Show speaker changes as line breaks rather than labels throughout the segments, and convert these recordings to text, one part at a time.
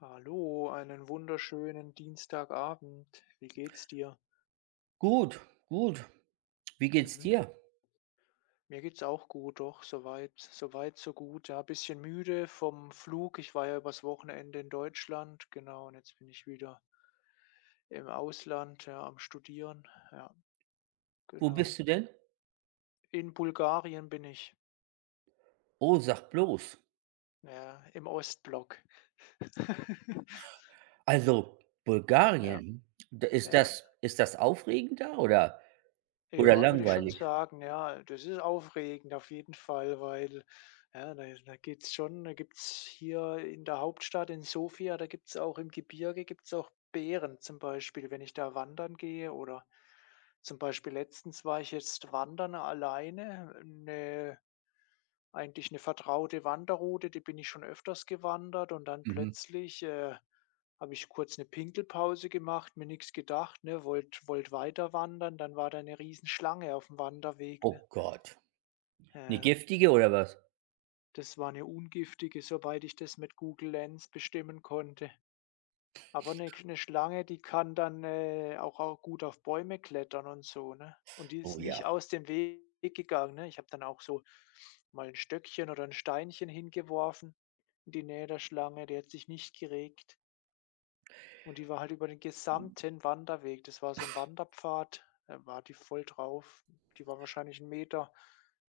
Hallo, einen wunderschönen Dienstagabend. Wie geht's dir?
Gut, gut. Wie geht's
Mhm.
dir?
Mir geht's auch gut, doch, soweit, so gut. Ja, bisschen müde vom Flug. Ich war ja übers Wochenende in Deutschland, genau, und jetzt bin ich wieder im Ausland, ja, am Studieren. Ja,
Wo
genau.
bist du denn?
In Bulgarien bin ich,
Oh, sag bloß.
ja, im Ostblock.
Also
Ja,
Bulgarien, d
ja.
ist das aufregend da oder
Ja, würde ich schon
langweilig?
sagen, ja. Das ist aufregend auf jeden Fall, weil, ja, da geht's schon, da gibt's hier in der Hauptstadt in Sofia, da gibt's auch im Gebirge, gibt's auch Bären zum Beispiel, wenn ich da wandern gehe oder zum Beispiel letztens war ich jetzt wandern alleine, 'ne eigentlich eine vertraute Wanderroute, die bin ich schon öfters gewandert und dann
Mhm.
plötzlich, habe ich kurz eine Pinkelpause gemacht, mir nichts gedacht, ne, wollt weiter wandern, dann war da 'ne Riesenschlange auf dem Wanderweg, ne?
Oh Gott. Eine
Ja,
giftige oder was?
das war eine ungiftige, soweit ich das mit Google Lens bestimmen konnte. Aber eine Sch 'ne Schlange, die kann dann, auch gut auf Bäume klettern und so, ne? Und die
Oh
ist nicht
ja.
aus dem Weg gegangen, ne? Ich habe dann auch so mal ein Stöckchen oder ein Steinchen hingeworfen in die Nähe der Schlange, die hat sich nicht geregt. Und die war halt über den gesamten Wanderweg, das war so ein Wanderpfad, da war die voll drauf. Die war wahrscheinlich 1 Meter,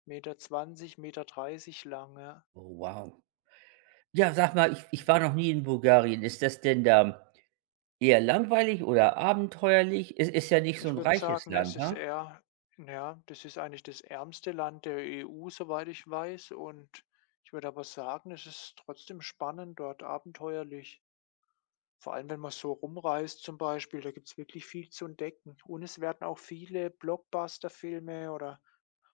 Meter zwanzig, Meter dreißig lang, ja.
Oh, wow. Ja, sag mal, ich
Mhm.
war noch nie in Bulgarien. Ist das denn da eher langweilig oder abenteuerlich? Es ist ja nicht so
Ich
ein
würde
reiches
sagen, es
Land,
ist
ha?
eher, ja, das ist eigentlich das ärmste Land der EU, soweit ich weiß. Und ich würde aber sagen, es ist trotzdem spannend dort, abenteuerlich. Vor allem, wenn man so rumreist zum Beispiel, da gibt es wirklich viel zu entdecken. Und es werden auch viele Blockbuster-Filme oder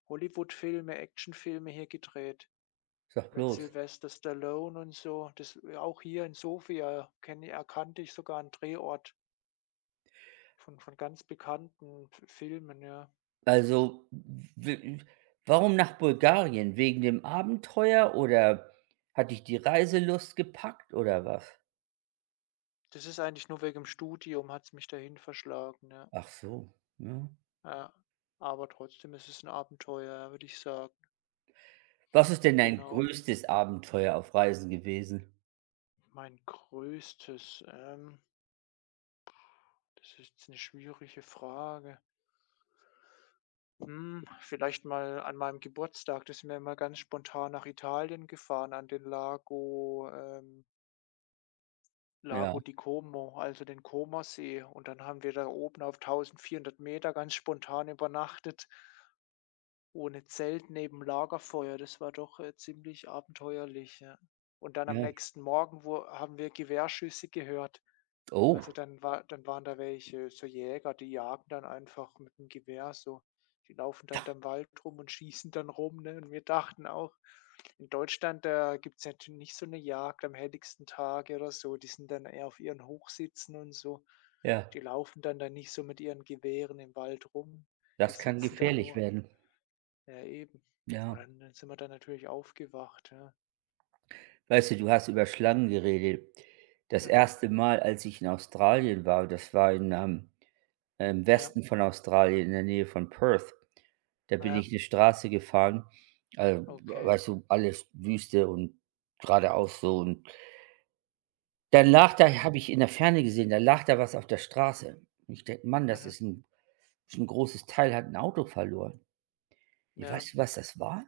Hollywood-Filme, Hollywoodfilme, Actionfilme hier gedreht
Sag
mit
bloß.
Sylvester Stallone und so. Das auch hier in Sofia kenne erkannte ich sogar einen Drehort von ganz bekannten F Filmen, ja.
Also, w Warum nach Bulgarien? Wegen dem Abenteuer oder hat dich die Reiselust gepackt oder was?
Das ist eigentlich nur wegen dem Studium hat es mich dahin verschlagen, ja.
Ach so, ja.
Ja. Aber trotzdem ist es 'n Abenteuer, ja, würde ich sagen.
Was ist denn dein
Genau.
größtes Abenteuer auf Reisen gewesen?
Mein größtes, das ist jetzt 'ne schwierige Frage. Hm, vielleicht mal an meinem Geburtstag, da sind wir mal ganz spontan nach Italien gefahren an den
Ja,
Lago di Como, also den Comersee. Und dann haben wir da oben auf 1.400 Meter ganz spontan übernachtet. Ohne Zelt neben Lagerfeuer, das war doch, ziemlich abenteuerlich, ja. Und dann am
ja.
nächsten Morgen, wo haben wir Gewehrschüsse gehört.
Oh,
Also, dann waren da welche so Jäger, die jagen dann einfach mit dem Gewehr so. Die laufen dann im Wald rum und schießen dann rum, ne? Und wir dachten auch in Deutschland, da gibt es natürlich nicht so eine Jagd am helligsten Tag oder so. Die sind dann eher auf ihren Hochsitzen und so.
ja,
Die laufen dann da nicht so mit ihren Gewehren im Wald rum. Die
das kann
sitzen da
gefährlich
nur.
werden.
Ja, eben. Und
Ja.
dann sind wir dann natürlich aufgewacht, ja.
Weißt du, du hast über Schlangen geredet. Das
Mhm.
erste Mal, als ich in Australien war, das war im
Ja,
Westen von Australien, in der Nähe von Perth. Da bin
ja,
ich eine Straße gefahren, äh,
okay.
weißt du, alles Wüste und geradeaus so und dann lag da
Mhm,
habe ich in der Ferne gesehen, da lag da was auf der Straße. Und ich denke: „Mann, das
mhm.
ist ein ist 'n großes Teil, hat ein Auto verloren.“ Ja,
Ja,
weißt du, was das war?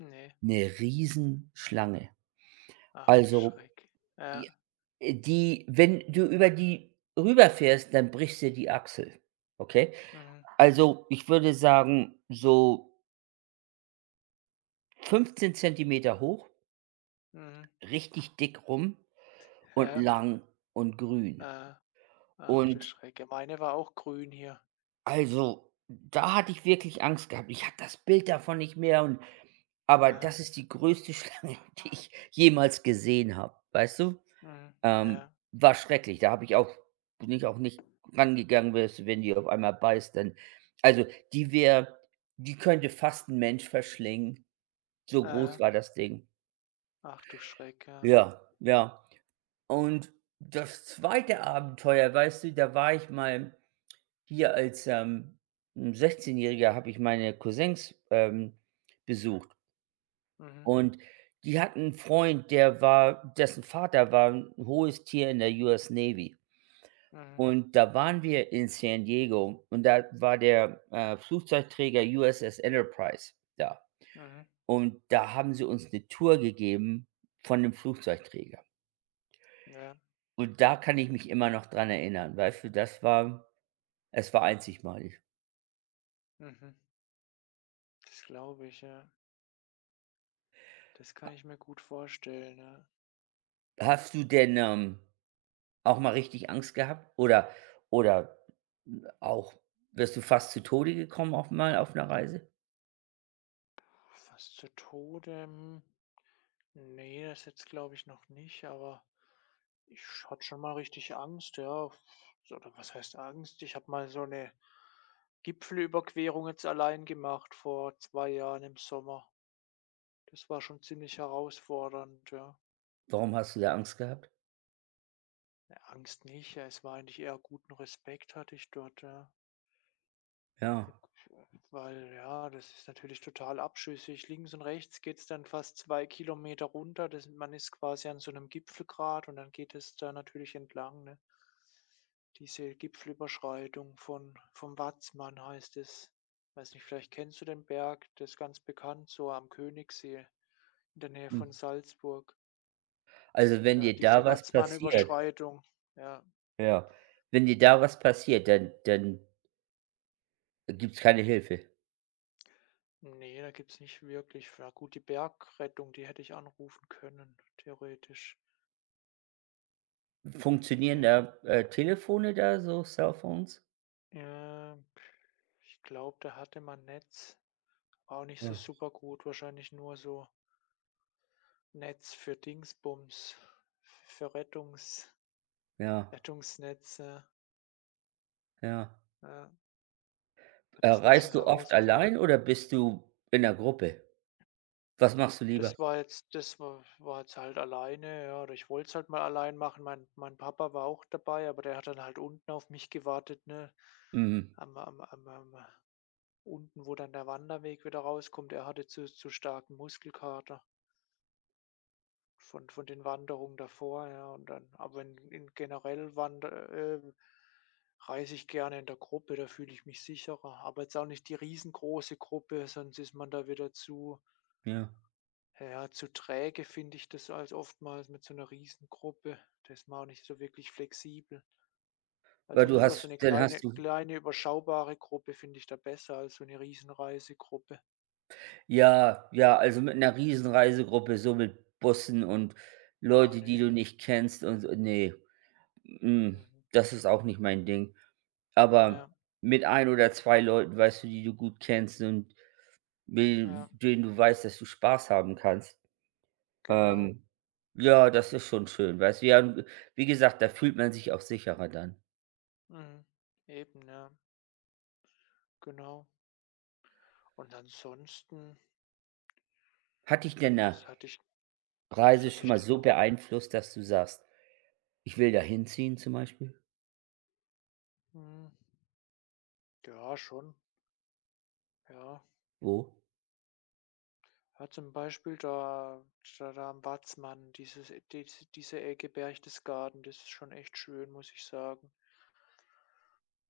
ne.
Eine Riesenschlange.
Ach du
Also,
Schreck. Ja,
j die wenn du über die rüberfährst, dann brichst dir die Achsel, okay?
mhm,
Also, ich würde sagen, so 15 Zentimeter hoch,
mhm.
richtig dick rum und
Ja,
lang und grün.
äh, ach du
Und
Schreck. Ja, meine war auch grün hier.
also, da hatte ich wirklich Angst gehabt. Ich habe das Bild davon nicht mehr und aber
Aha,
das ist die größte Schlange, die ich jemals gesehen habe, weißt du?
mhm, ja,
War schrecklich. Da habe ich auch Bin ich auch nicht rangegangen, wes wenn die auf einmal beißt, dann also, die wäre die könnte fast 'n Mensch verschlingen. So groß
aha.
war das Ding.
Ach du Schreck, ja.
Ja, ja. Und das zweite Abenteuer, weißt du, da war ich mal hier als, 'n Sechzehnjähriger habe ich meine Cousins, besucht
Mhm,
und die hatten einen Freund, der war dessen Vater war ein hohes Tier in der US Navy.
mhm,
Und da waren wir in San Diego und da war der, Flugzeugträger USS Enterprise da.
mhm,
Und da haben sie uns eine Tour gegeben von dem Flugzeugträger.
ja,
Und da kann ich mich immer noch dran erinnern, weißt du, das war es war einzigmalig.
mhm. Das glaube ich, ja. Das kann ich mir gut vorstellen, ja.
Hast du denn, auch mal richtig Angst gehabt oder auch wärst du fast zu Tode gekommen auch mal auf einer Reise?
Fast zu Tode, mhm. Ne, das jetzt glaube ich noch nicht, aber ich hatte schon mal richtig Angst, ja. So, oder was heißt Angst? Ich habe mal so eine Gipfelüberquerung jetzt allein gemacht vor 2 Jahren im Sommer. Das war schon ziemlich herausfordernd, ja.
Warum hast du da Angst gehabt?
Ne, Angst nicht, ja, es war eigentlich eher guten Respekt hatte ich dort, ja.
Ja,
Weil, ja, das ist natürlich total abschüssig. Links und rechts geht es dann fast 2 Kilometer runter. Das man ist quasi an so einem Gipfelgrat und dann geht es da natürlich entlang, ne? Diese Gipfelüberschreitung von vom Watzmann heißt es. Weiß nicht, vielleicht kennst du den Berg, das ist ganz bekannt, so am Königssee in der Nähe
hm.
von Salzburg.
Also, wenn
Da
dir
hat
da
diese
was passiert
Watzmann-Überschreitung, ja,
ja, wenn dir da was passiert, dann dann gibt's keine Hilfe.
nee, da gibt's nicht wirklich. Ja gut, die Bergrettung, die hätte ich anrufen können, theoretisch. Die
Funktionieren
hätt
da, Telefone da, so Cellphones?
Ja, ich glaube, da hatte man Netz. War auch nicht so
Ja,
super gut wahrscheinlich, nur so Netz für Dingsbums, für
ja,
Rettungsnetze.
ja.
Ja, das war schon
Reist du oft
herausford
allein oder bist du in der Gruppe? Was machst du lieber?
das war jetzt halt alleine, ja, oder ich wollte es halt mal allein machen. Mein Papa war auch dabei, aber der hat dann halt unten auf mich gewartet, ne?
Mhm,
Am am am am Unten, wo dann der Wanderweg wieder rauskommt. Er hatte zu starken Muskelkater. Von den Wanderungen davor, ja, und dann aber in generell wander reise ich gerne in der Gruppe, da fühle ich mich sicherer. Aber jetzt auch nicht die riesengroße Gruppe, sonst ist man da wieder zu,
ja.
ja, zu träge finde ich das als oftmals mit so einer Riesengruppe. Da ist man auch nicht so wirklich flexibel.
Weil
Also,
du
lieber so
hast
eine
dann hast
kleine
du
kleine überschaubare Gruppe finde ich da besser als so eine Riesenreisegruppe.
ja, ja, also mit einer riesen Reisegruppe, so mit Bussen und
Ah,
Leute, die
ne.
du nicht kennst und so ne, mm,
Mhm.
das ist auch nicht mein Ding. Aber
Ja,
mit ein oder 2 Leuten, weißt du, die du gut kennst und mit
ja,
denen du weißt, dass du Spaß haben kannst,
genau.
ähm, ja, das ist schon schön, weißt du? Ja, und wie gesagt, da fühlt man sich auch sicherer dann.
Mhm. Eben, ja, genau. Und ansonsten,
Hat dich denn eine
was hatte ich was
Reise
hatte
schon
ich
mal
denn
so
noch?
beeinflusst, dass du sagst: „Ich will da hinziehen“, zum Beispiel?
Hm, ja, schon, ja.
Wo?
Ja, zum Beispiel da am Watzmann, dieses e diese diese Ecke Berchtesgaden, das ist schon echt schön, muss ich sagen.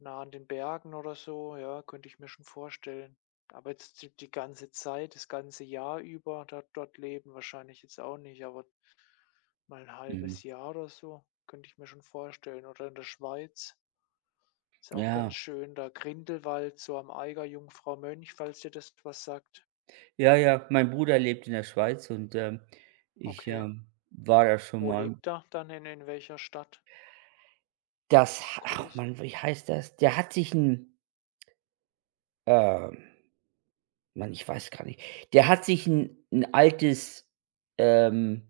Nah an den Bergen oder so, ja, könnte ich mir schon vorstellen. Aber jetzt die ganze Zeit, das ganze Jahr über da dort leben wahrscheinlich jetzt auch nicht, aber mal ein
Mhm.
halbes Jahr oder so, könnte ich mir schon vorstellen. Oder in der Schweiz. Ist auch
Ja,
ganz schön da Grindelwald, so am Eiger, Jungfrau Mönch, falls dir das was sagt.
ja, ja. Mein Bruder lebt in der Schweiz und, ich,
Okay.
war da schon
Wo
mal.
lebt er dann in welcher Stadt? Ist das größer?
Wie heißt das? Der hat sich ein, ähm Mann, ich weiß gar nicht. Der hat sich ein 'n altes, ähm,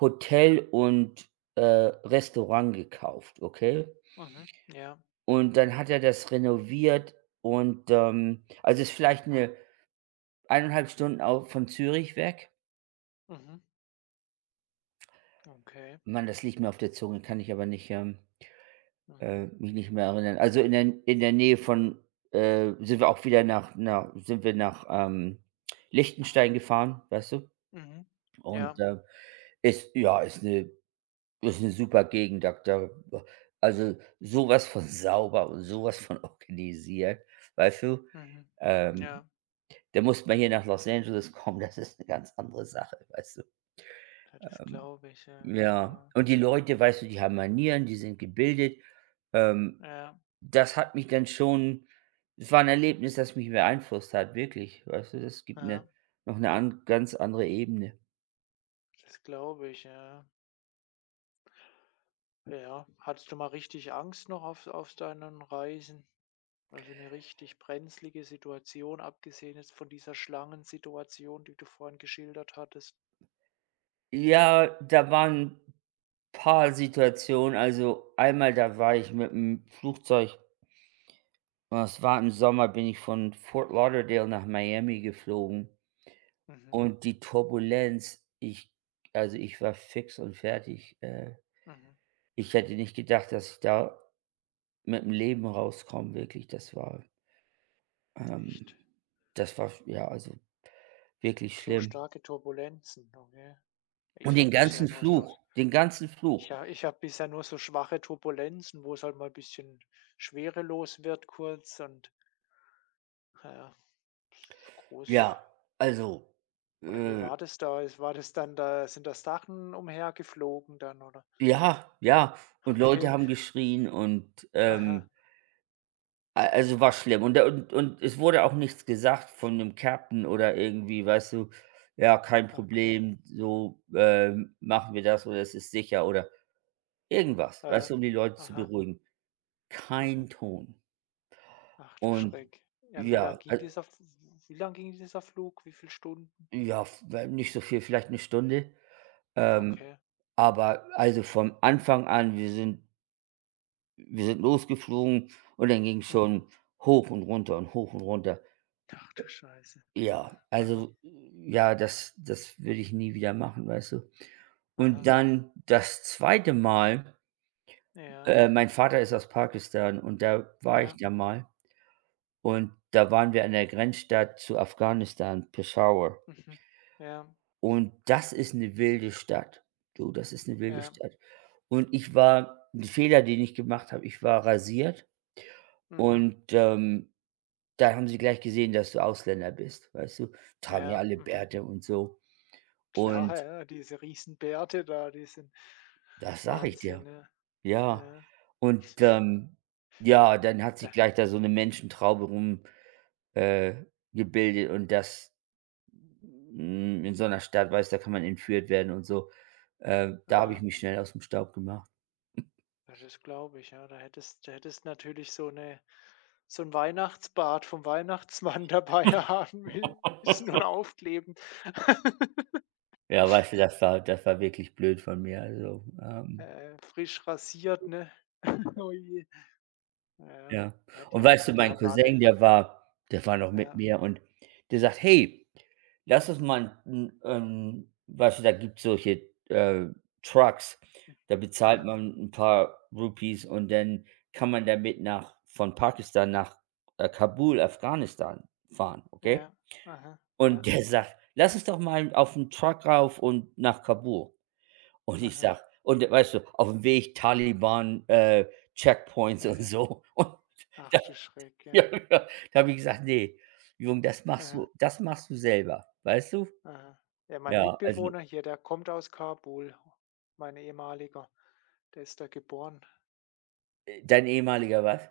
Hotel und, Restaurant gekauft, okay?
Mhm. Ja.
Und dann hat er das renoviert und, also, ist vielleicht eineinhalb Stunden au von Zürich weg.
Mhm. Okay.
Mann, das liegt mir auf der Zunge, kann ich aber nicht,
Mhm.
Mich nicht mehr erinnern. Also, in der Nähe von, sind wir auch wieder nach nach sind wir nach, Liechtenstein gefahren, weißt du?
Mhm.
Und,
Ja.
ist ja, ist eine super Gegend, da da also, sowas von sauber und sowas von organisiert, weißt du?
Mhm.
Ähm,
Ja.
Da muss man hier nach Los Angeles kommen, das ist eine ganz andere Sache, weißt du?
Ja, das
Ähm
glaube ich, ja.
ja,
Ja.
und die Leute, weißt du, die haben Manieren, die sind gebildet. Ähm,
Ja.
Das hat mich dann schon es war ein Erlebnis, das mich beeinflusst hat, wirklich, weißt du? Das gibt eine
Ja.
Noch eine an ganz andere Ebene.
Das glaube ich, ja. Ja. Hattest du mal richtig Angst noch auf deinen Reisen? Also eine richtig brenzlige Situation, abgesehen jetzt von dieser Schlangensituation, die du vorhin geschildert hattest.
Ja, da waren paar Situationen. Also, einmal, da war ich mit dem Flugzeug das war im Sommer, bin ich von Fort Lauderdale nach Miami geflogen
Mhm,
und die Turbulenz, ich also, ich war fix und fertig,
mhm.
ich hätte nicht gedacht, dass ich da mit dem Leben rauskomme, wirklich. Ähm,
Echt
das war ja, also, wirklich
so
schlimm.
starke Turbulenzen, okay. Ich habe bisher nur so
Den ganzen Fluch.
ich habe bisher nur so schwache Turbulenzen, wo es halt mal ein bisschen schwerelos wird kurz und, ja, so groß
Ja, also,
oder wie
äh,
war das da? Es war das dann, da sind da Sachen umhergeflogen dann, oder?
ja, ja. Und Leute
Okay,
haben geschrien und,
aha,
a also, war schlimm. Und da und es wurde auch nichts gesagt von dem Captain oder irgendwie, weißt du: „Ja, kein
okay,
Problem, so, machen wir das“ oder „Es ist sicher“ oder irgendwas, weißt
ja,
du, um die Leute zu
aha,
beruhigen.
mhm.
Kein Ton. Mhm.
Ach du
Und
Schreck. Ja, und
ja, al
wie lang ging dieser Flug? Wie viele Stunden?
ja, f we nicht so viel, vielleicht eine Stunde. Ähm,
Okay.
aber also, vom Anfang an, wir sind losgeflogen und dann ging es
Mhm.
schon hoch und runter und hoch und runter.
Ach du Scheiße.
Ja,
Aha,
also, ja, das das würde ich nie wieder machen, weißt du? Und
aha.
dann das zweite Mal
Ja,
mein Vater ist aus Pakistan und da war ich
ja,
da mal und da waren wir an der Grenzstadt zu Afghanistan, Peshawar.
mhm. Ja,
Und das ist eine wilde Stadt. Du, das ist eine wilde
ja,
Stadt. Und ich war ein Fehler, den ich gemacht habe, ich war rasiert
mhm.
und, da haben sie gleich gesehen, dass du Ausländer bist, weißt du? Tragen ja
Ja,
alle
mhm.
Bärte und so.
Klar,
Und
ja, diese Riesenbärte da, die sind
das sage ich
Wahnsinn,
dir,
ne?
ja.
Ja,
Und, ja, dann hat
da,
sich gleich da so eine Menschentraube rum, äh, gebildet in so einer Stadt, weißt du, da kann man entführt werden und so. Da habe ich
ja,
mich schnell aus dem Staub gemacht.
ja, das glaube ich, ja. Da hättest natürlich so eine, so ein Weihnachtsbart vom Weihnachtsmann dabei haben müssen und aufkleben.
Ja, weißt du, das war wirklich blöd von mir. Also,
Frisch rasiert, ne? Oh je. Ja,
ja.
ja, die
Und weißt
haben
du,
die
mein
haben alle,
Cousin, der war noch mit
ja,
mir und der sagt: „Hey, lass uns mal 'n weißt du, da gibt's solche, äh, Trucks, da bezahlt
ja,
man 'n paar Rupees und dann kann man damit nach von Pakistan nach, Kabul, Afghanistan fahren, okay?“
ja, aha,
Und
ja,
der sagt: „Lass uns doch mal auf 'n Truck rauf und nach Kabul.“ Und ich
aha,
sag und weißt du, auf dem Weg Taliban, Checkpoints
ja,
und
ja.
so. Und da
Ach du Schreck, ja.
ja, ja, da habe ich gesagt: nee Junge
Aha,
das machst du selber“, weißt du?
aha. Ja, mein
Ja, also,
Mitbewohner hier, der kommt aus Kabul, mein ehemaliger. Der ist da geboren.
dein ehemaliger was?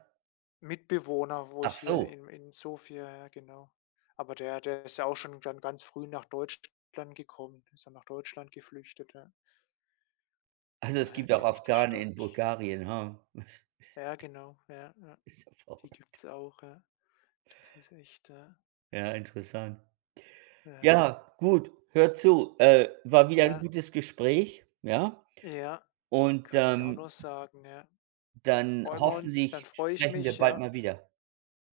Mitbewohner, wo
Ach
ich hier
so.
in Sofia, ja, genau. Aber der ist ja auch schon dann ganz früh nach Deutschland gekommen, ist dann nach Deutschland geflüchtet, ja.
Also, es
Daher
gibt auch
kenne ich die
Afghanen in
Stadt.
Bulgarien, ha?
Ja, genau, ja, ja.
Ist ja
Die
verrückt.
gibt's auch, ja. Das ist echt, ja.
Ja, interessant.
Ja,
Ja, gut, hör zu, war wieder ein
ja,
gutes Gespräch, ja?
ja,
Und,
kann ich auch nur sagen, ja.
dann
Freuen wir uns, dann
hoffentlich
freue ich
sprechen wir
mich,
bald
ja.
mal wieder.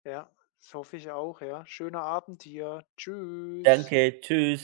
Ja, das hoffe ich auch, ja. Schöner Abend hier. Tschüss.
Danke, tschüss.